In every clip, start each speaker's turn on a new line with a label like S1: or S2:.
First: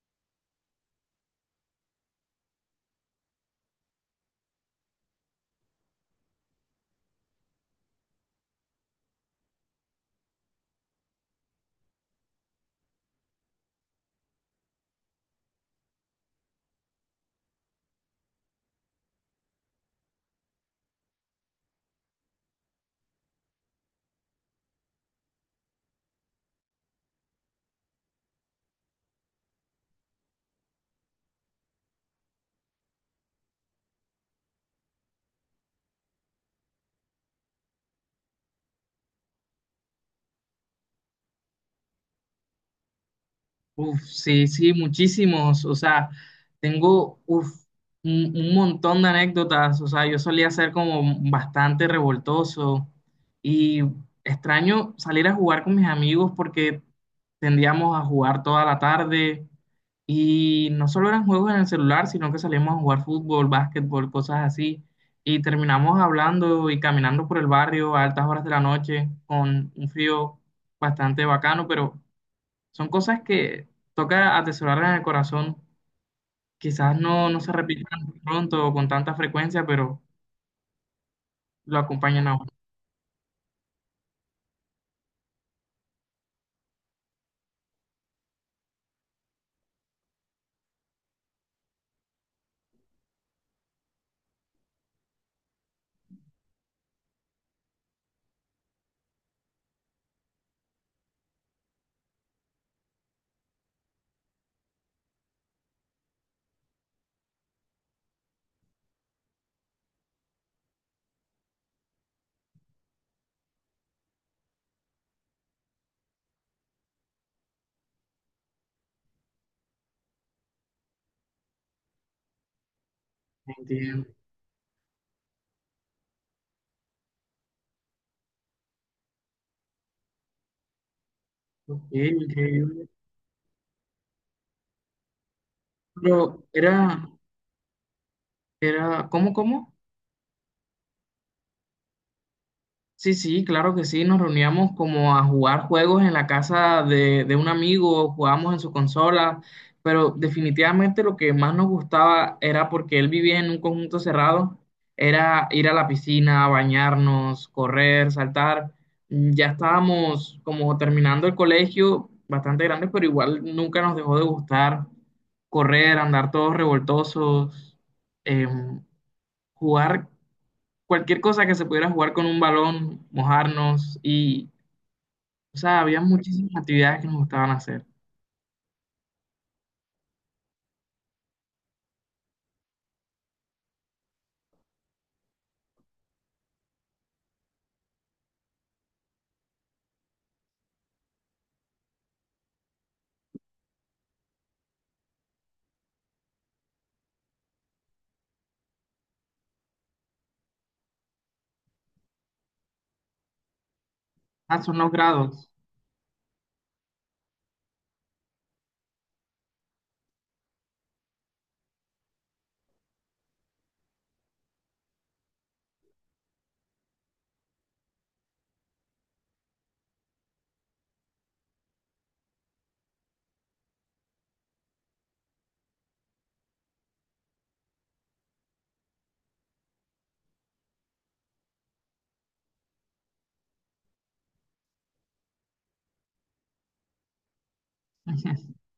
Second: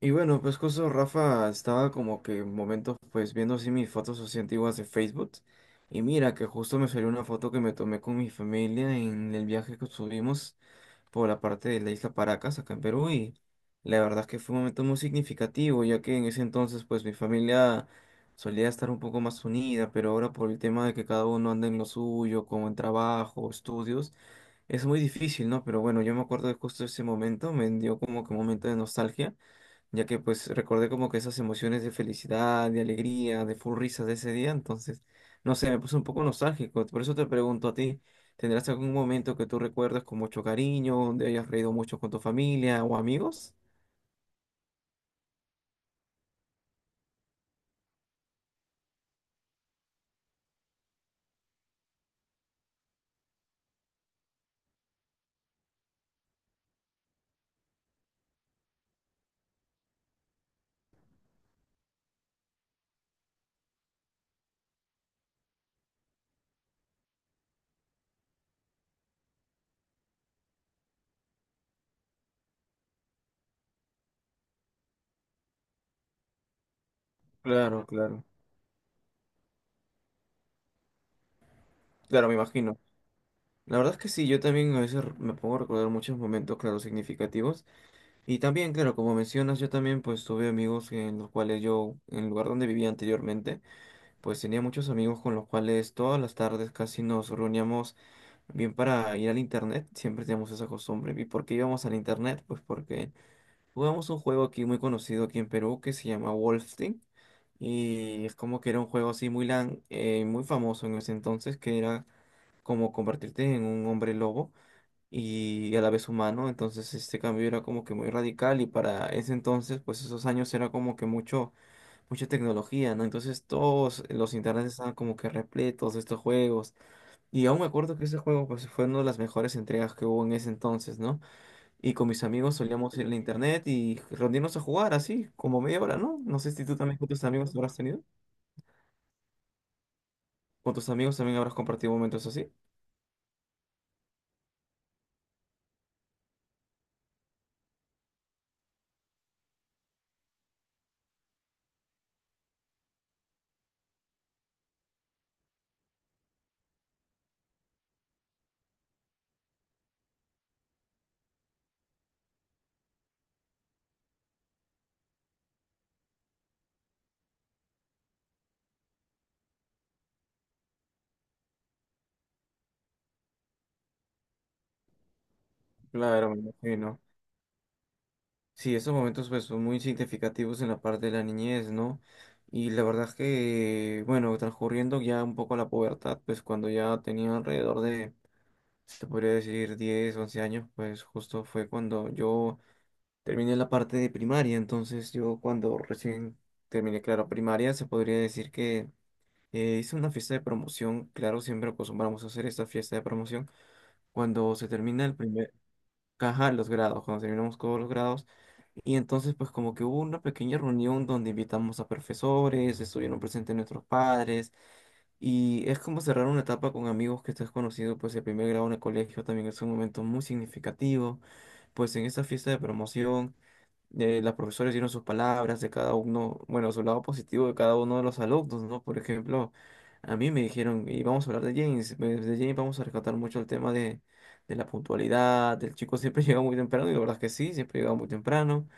S1: Y bueno, pues justo Rafa estaba como que en momentos pues viendo así mis fotos así antiguas de Facebook. Y mira que justo me salió una foto que me tomé con mi familia en el viaje que subimos por la parte de la isla Paracas, acá en Perú. Y la verdad es que fue un momento muy significativo, ya que en ese entonces pues mi familia solía estar un poco más unida, pero ahora por el tema de que cada uno anda en lo suyo, como en trabajo, estudios, es muy difícil, ¿no? Pero bueno, yo me acuerdo de justo ese momento, me dio como que un momento de nostalgia ya que pues recordé como que esas emociones de felicidad, de alegría, de full risas de ese día, entonces, no sé, me puse un poco nostálgico, por eso te pregunto a ti, ¿tendrás algún momento que tú recuerdas con mucho cariño, donde hayas reído mucho con tu familia o amigos?
S2: Uf, sí, sí, muchísimos. O sea, tengo un montón de anécdotas. O sea, yo solía ser como bastante revoltoso y extraño salir a jugar con mis amigos porque tendíamos a jugar toda la tarde y no solo eran juegos en el celular, sino que salíamos a jugar fútbol, básquetbol, cosas así. Y terminamos hablando y caminando por el barrio a altas horas de la noche con un frío bastante bacano, pero son cosas que toca atesorarlas en el corazón. Quizás no se
S1: Claro,
S2: repitan
S1: claro,
S2: pronto o con tanta frecuencia, pero lo acompañan
S1: claro,
S2: a
S1: me
S2: uno.
S1: imagino. La verdad es que sí, yo también a veces me pongo a recordar muchos momentos, claro, significativos. Y también, claro, como mencionas, yo también pues tuve amigos en los cuales yo, en el lugar donde vivía anteriormente, pues tenía muchos amigos con los cuales todas las tardes casi nos reuníamos bien, para ir al internet, siempre tenemos esa costumbre. ¿Y por qué íbamos al internet? Pues porque jugamos un juego aquí muy conocido aquí en Perú que se llama Wolfenstein. Y es como que era un juego así muy lan, muy famoso en ese entonces, que era como convertirte en un hombre lobo y a la vez humano. Entonces este cambio era como que muy radical y para ese entonces, pues esos años era como que mucho, mucha tecnología, ¿no? Entonces todos
S2: Entiendo.
S1: los internets estaban como que repletos de estos juegos. Y aún me acuerdo que ese juego pues, fue una de las mejores entregas que hubo en ese entonces, ¿no?
S2: Ok,
S1: Y con mis amigos
S2: increíble.
S1: solíamos ir a la internet y reunirnos a jugar así, como media hora, ¿no? No
S2: Pero
S1: sé si tú también
S2: era,
S1: con tus amigos habrás tenido.
S2: era, ¿cómo, cómo?
S1: Con tus amigos también habrás compartido momentos así.
S2: Sí, sí, claro que sí, nos reuníamos como a jugar juegos en la casa de un amigo, jugábamos en su consola, pero definitivamente lo que más nos gustaba era porque él vivía en un conjunto cerrado, era ir a la piscina, bañarnos, correr, saltar. Mm, ya estábamos como terminando el colegio, bastante grandes, pero igual nunca nos dejó de gustar correr, andar todos revoltosos, em, jugar cualquier cosa que se pudiera jugar con un balón, mojarnos y, o sea, había
S1: Claro, me
S2: muchísimas actividades
S1: imagino.
S2: que nos gustaban hacer.
S1: Sí, esos momentos pues son muy significativos en la parte de la niñez, ¿no? Y la verdad es que, bueno, transcurriendo ya un poco la pubertad, pues cuando ya tenía alrededor de, se podría decir, 10 u 11 años, pues justo fue cuando yo terminé la parte de primaria, entonces yo cuando recién terminé, claro, primaria, se podría decir que hice una fiesta de promoción, claro, siempre acostumbramos a hacer esta fiesta de promoción cuando
S2: Ah,
S1: se
S2: son los
S1: termina el
S2: grados.
S1: primer caja, los grados, cuando terminamos todos los grados, y entonces pues como que hubo una pequeña reunión donde invitamos a profesores, estuvieron presentes nuestros padres, y es como cerrar una etapa con amigos que estás conocido, pues el primer grado en el colegio también es un momento muy significativo, pues en esta fiesta de promoción las profesoras dieron sus palabras de cada uno, bueno, su lado positivo de cada uno de los alumnos, ¿no? Por ejemplo, a mí me dijeron, y vamos a hablar de James, pues, de James vamos a rescatar mucho el tema de la puntualidad, el chico siempre llega muy temprano, y la verdad es que sí, siempre llegaba muy temprano.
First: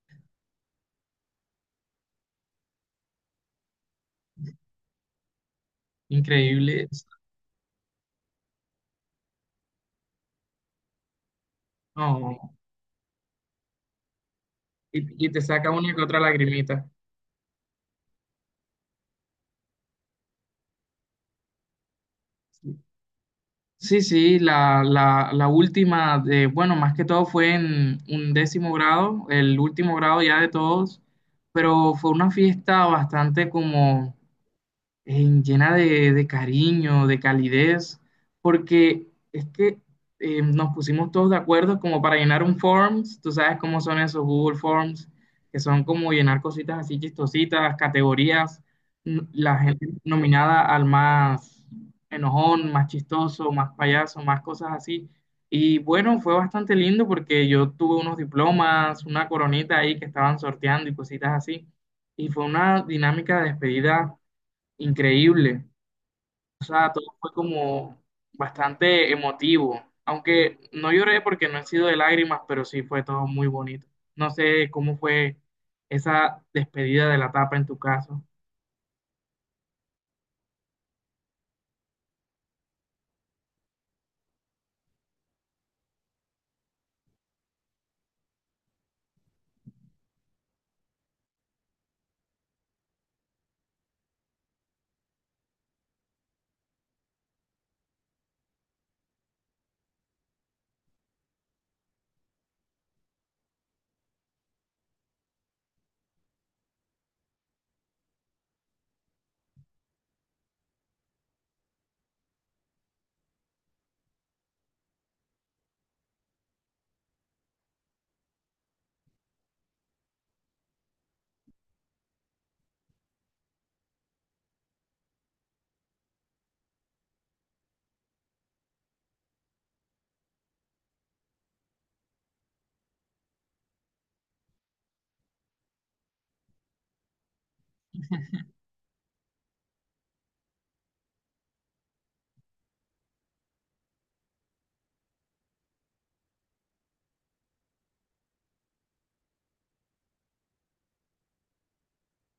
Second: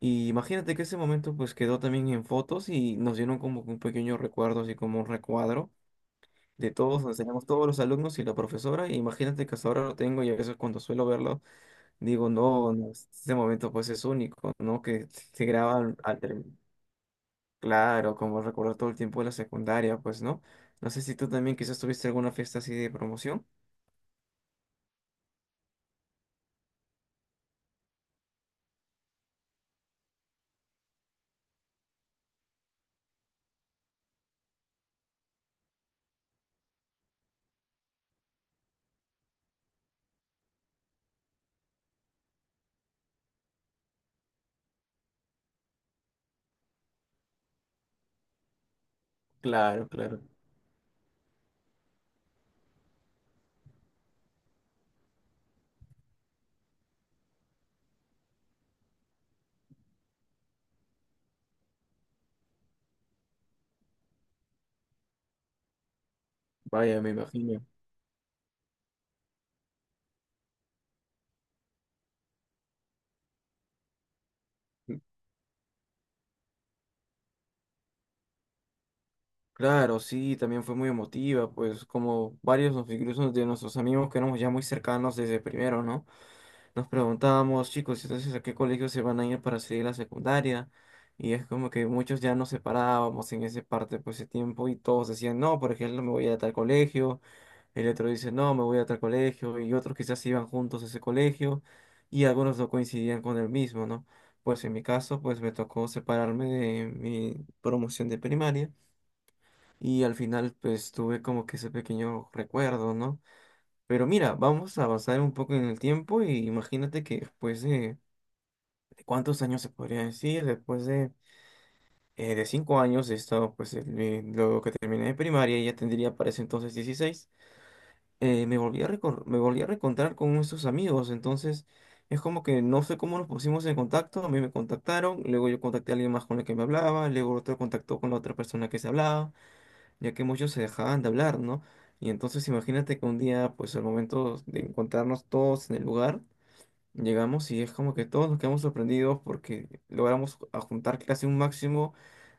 S1: Y imagínate que ese momento pues quedó también en fotos y nos dieron como que un pequeño recuerdo, así como un recuadro. De
S2: Increíble.
S1: todos, donde teníamos todos los alumnos y la profesora, y imagínate que hasta ahora lo tengo y a veces cuando suelo verlo digo,
S2: No,
S1: no, no, este momento pues es único, ¿no? Que
S2: y te
S1: se
S2: saca
S1: graba
S2: una
S1: al,
S2: que otra lagrimita.
S1: claro, como recordar todo el tiempo de la secundaria, pues, ¿no? No sé si tú también quizás tuviste alguna fiesta así de promoción.
S2: Sí, sí, la última de, bueno, más que todo fue en un décimo grado, el último grado ya de todos, pero fue una fiesta bastante como llena de cariño, de calidez, porque es que nos pusimos todos de acuerdo como para llenar un Forms, tú sabes cómo son esos Google Forms, que son como llenar cositas así chistositas, categorías, la
S1: Claro,
S2: gente
S1: claro.
S2: nominada al más enojón, más chistoso, más payaso, más cosas así. Y bueno, fue bastante lindo porque yo tuve unos diplomas, una coronita ahí que estaban sorteando y cositas así. Y fue una dinámica de despedida. Increíble. O sea,
S1: Vaya,
S2: todo
S1: me
S2: fue
S1: imagino.
S2: como bastante emotivo. Aunque no lloré porque no he sido de lágrimas, pero sí fue todo muy bonito. No sé cómo fue esa despedida de la etapa en tu caso
S1: Claro, sí, también fue muy emotiva, pues como varios, incluso de nuestros amigos que éramos ya muy cercanos desde primero, ¿no? Nos preguntábamos, chicos, entonces a qué colegio se van a ir para seguir la secundaria. Y es como que muchos ya nos separábamos en ese parte, pues, ese tiempo, y todos decían, no, por ejemplo, me voy a tal colegio. El otro dice, no, me voy a tal colegio. Y otros quizás se iban juntos a ese colegio. Y algunos no coincidían con el mismo, ¿no? Pues en mi caso, pues me tocó separarme de mi promoción de primaria. Y al final, pues tuve como que ese pequeño recuerdo, ¿no? Pero mira, vamos a avanzar un poco en el tiempo y imagínate que después de ¿cuántos años se podría decir? Después de 5 años he estado, pues, luego que terminé de primaria, ya tendría para ese entonces 16, me volví a reencontrar con nuestros amigos, entonces es como que no sé cómo nos pusimos en contacto, a mí me contactaron, luego yo contacté a alguien más con el que me hablaba, luego otro contactó con la otra persona que se hablaba, ya que muchos se dejaban de hablar, ¿no? Y entonces imagínate que un día, pues, al momento de encontrarnos todos en el lugar, llegamos y es como que todos nos quedamos sorprendidos porque logramos a juntar casi un máximo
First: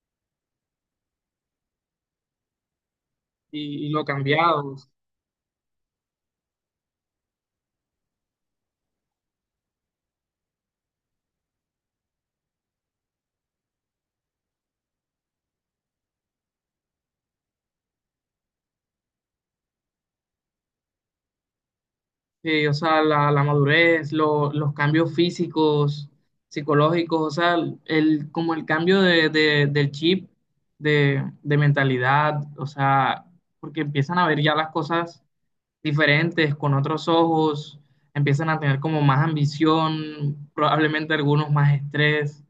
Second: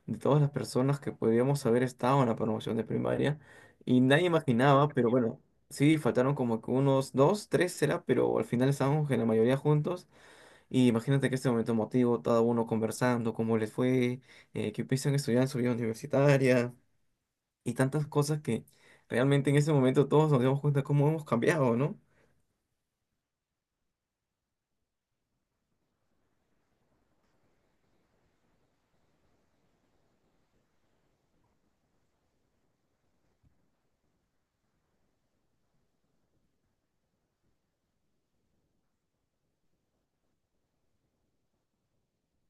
S1: de todas las personas que podríamos haber estado en la promoción de primaria
S2: y
S1: y
S2: lo
S1: nadie
S2: cambiado.
S1: imaginaba, pero bueno, sí, faltaron como que unos 2, 3 será pero al final estábamos en la mayoría juntos y imagínate que este momento emotivo, cada uno conversando, cómo les fue, qué piensan estudiar en su vida universitaria y tantas cosas que realmente en ese momento todos nos dimos cuenta cómo hemos cambiado, ¿no?
S2: Sí, o sea, la madurez, los cambios físicos, psicológicos, o sea, el, como el cambio del chip, de mentalidad, o sea, porque empiezan a ver ya las cosas diferentes, con otros ojos, empiezan a tener como más ambición, probablemente algunos más estrés,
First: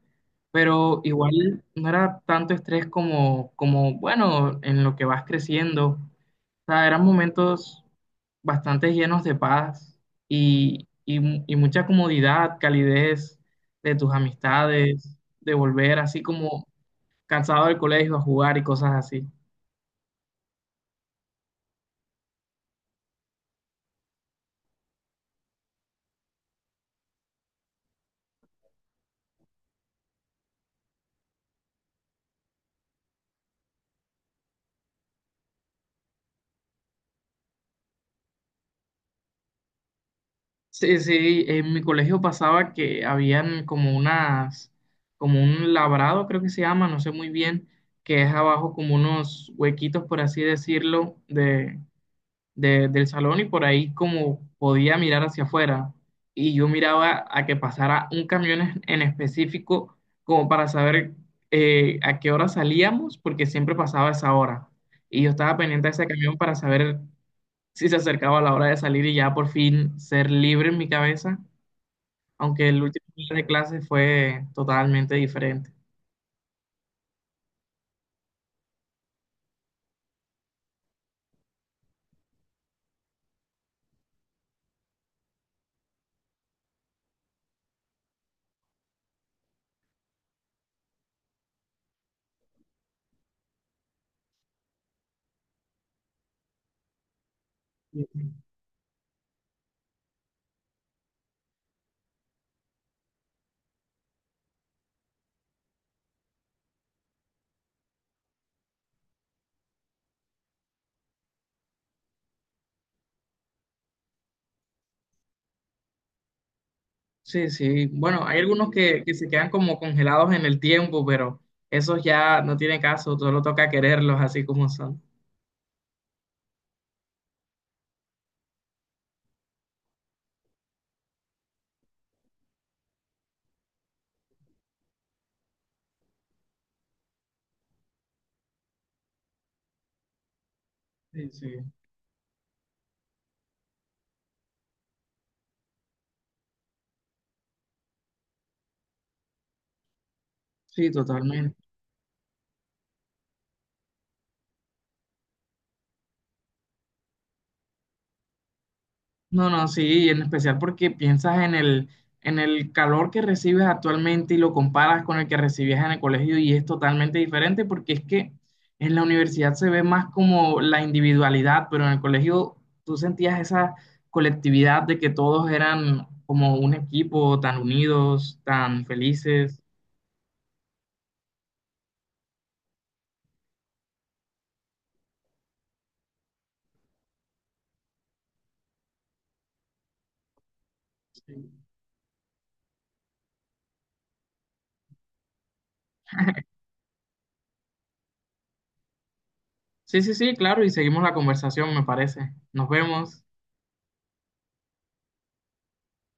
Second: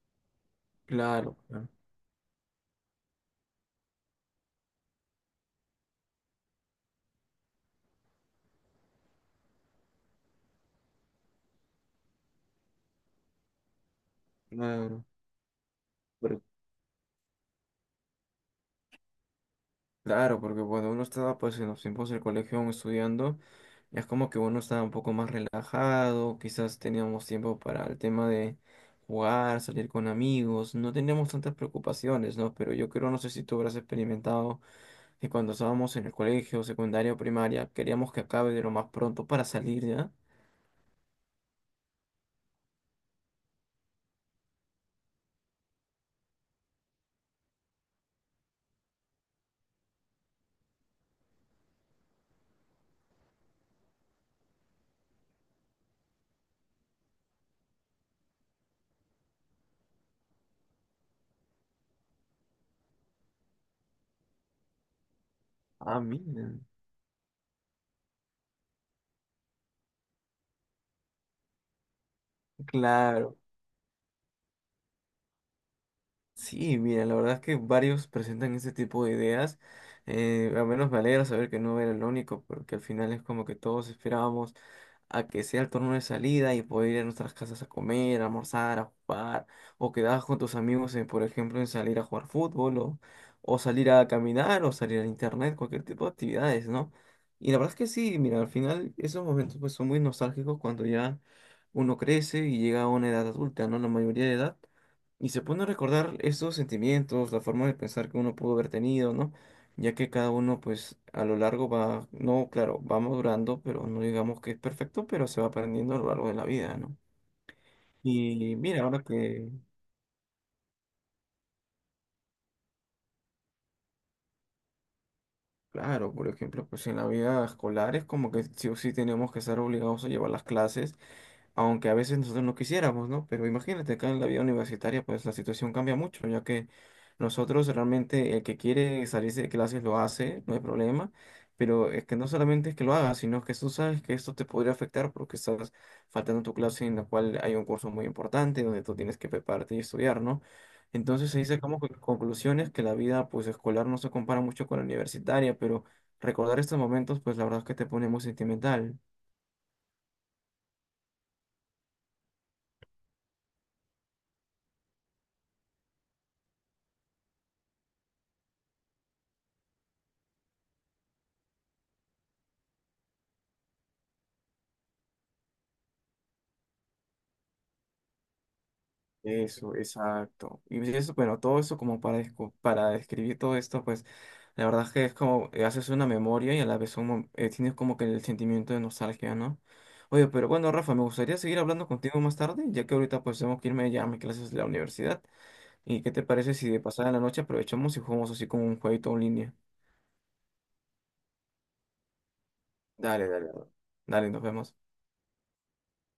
S2: pero
S1: Claro,
S2: igual
S1: claro.
S2: no era tanto estrés como, como bueno, en lo que vas creciendo. O sea, eran momentos bastante llenos de paz y, y mucha comodidad, calidez de tus
S1: Claro.
S2: amistades, de volver así como cansado del colegio a jugar y cosas así.
S1: Claro, porque cuando uno estaba pues en los tiempos del colegio aún estudiando, es como que uno estaba un poco más relajado, quizás teníamos tiempo para el tema de jugar, salir con amigos, no teníamos tantas preocupaciones, ¿no? Pero yo creo, no sé si tú habrás experimentado que cuando estábamos en el colegio, secundaria o primaria, queríamos que acabe de lo más pronto para salir, ¿ya?
S2: Sí, sí, en mi colegio pasaba que habían como unas, como un labrado, creo que se llama, no sé muy bien, que es abajo como unos huequitos, por así decirlo, del salón y por ahí como podía mirar hacia afuera. Y yo miraba a que pasara un camión en específico como para saber a qué hora salíamos, porque siempre pasaba esa hora. Y yo estaba pendiente de
S1: Ah,
S2: ese camión
S1: mira.
S2: para saber si se acercaba la hora de salir y ya por fin ser libre en mi cabeza, aunque el último día
S1: Claro,
S2: de clase fue totalmente diferente.
S1: sí, mira, la verdad es que varios presentan ese tipo de ideas. Al menos me alegra saber que no era el único, porque al final es como que todos esperábamos a que sea el turno de salida y poder ir a nuestras casas a comer, a almorzar, a jugar, o quedabas con tus amigos, en, por ejemplo, en salir a jugar fútbol, o salir a caminar, o salir a internet, cualquier tipo de actividades, ¿no? Y la verdad es que sí, mira, al final esos momentos pues son muy nostálgicos cuando ya uno crece y llega a una edad adulta, ¿no? La mayoría de edad. Y se pone a recordar esos sentimientos, la forma de pensar que uno pudo haber tenido, ¿no? Ya que cada uno, pues, a lo largo va, no, claro, va madurando, pero no digamos que es perfecto, pero se va aprendiendo a lo largo de la vida, ¿no?
S2: Sí, sí. Bueno, hay
S1: Y
S2: algunos
S1: mira,
S2: que,
S1: ahora
S2: que se
S1: que,
S2: quedan como congelados en el tiempo, pero esos ya no tiene caso, solo toca quererlos así como son.
S1: claro, por ejemplo, pues en la vida escolar es como que sí o sí tenemos que ser obligados a llevar las clases aunque a veces nosotros no quisiéramos, ¿no? Pero imagínate, acá en la vida universitaria, pues la situación cambia mucho, ya que nosotros realmente el que quiere salirse de clases lo hace, no hay problema,
S2: Sí, sí.
S1: pero es que no solamente es que lo hagas, sino que tú sabes que esto te podría afectar porque estás faltando a tu clase en la cual hay un curso muy importante donde tú tienes que prepararte y estudiar, ¿no?
S2: Sí,
S1: Entonces ahí
S2: totalmente.
S1: sacamos conclusiones que la vida pues escolar no se compara mucho con la universitaria, pero recordar estos momentos pues la verdad es que te pone muy sentimental.
S2: No, no, sí, y en especial porque piensas en el calor que recibes actualmente y lo comparas con el que recibías en el colegio y es totalmente diferente porque es que en la universidad se ve más como la individualidad, pero en el colegio tú sentías esa colectividad de que todos eran como un equipo, tan unidos, tan felices.
S1: Eso, exacto. Y eso, bueno, todo eso como para, para describir todo esto, pues la verdad es que es como haces una memoria y a la vez tienes como que el sentimiento de nostalgia, ¿no? Oye, pero bueno, Rafa, me gustaría seguir hablando contigo más tarde, ya que ahorita pues tengo que irme ya a mis clases de la universidad. ¿Y qué te parece si de pasada la noche aprovechamos y jugamos así como un jueguito en línea?
S2: Sí, sí, sí, claro, y seguimos la conversación, me parece. Nos vemos.
S1: Dale, dale. Dale. Dale, nos vemos.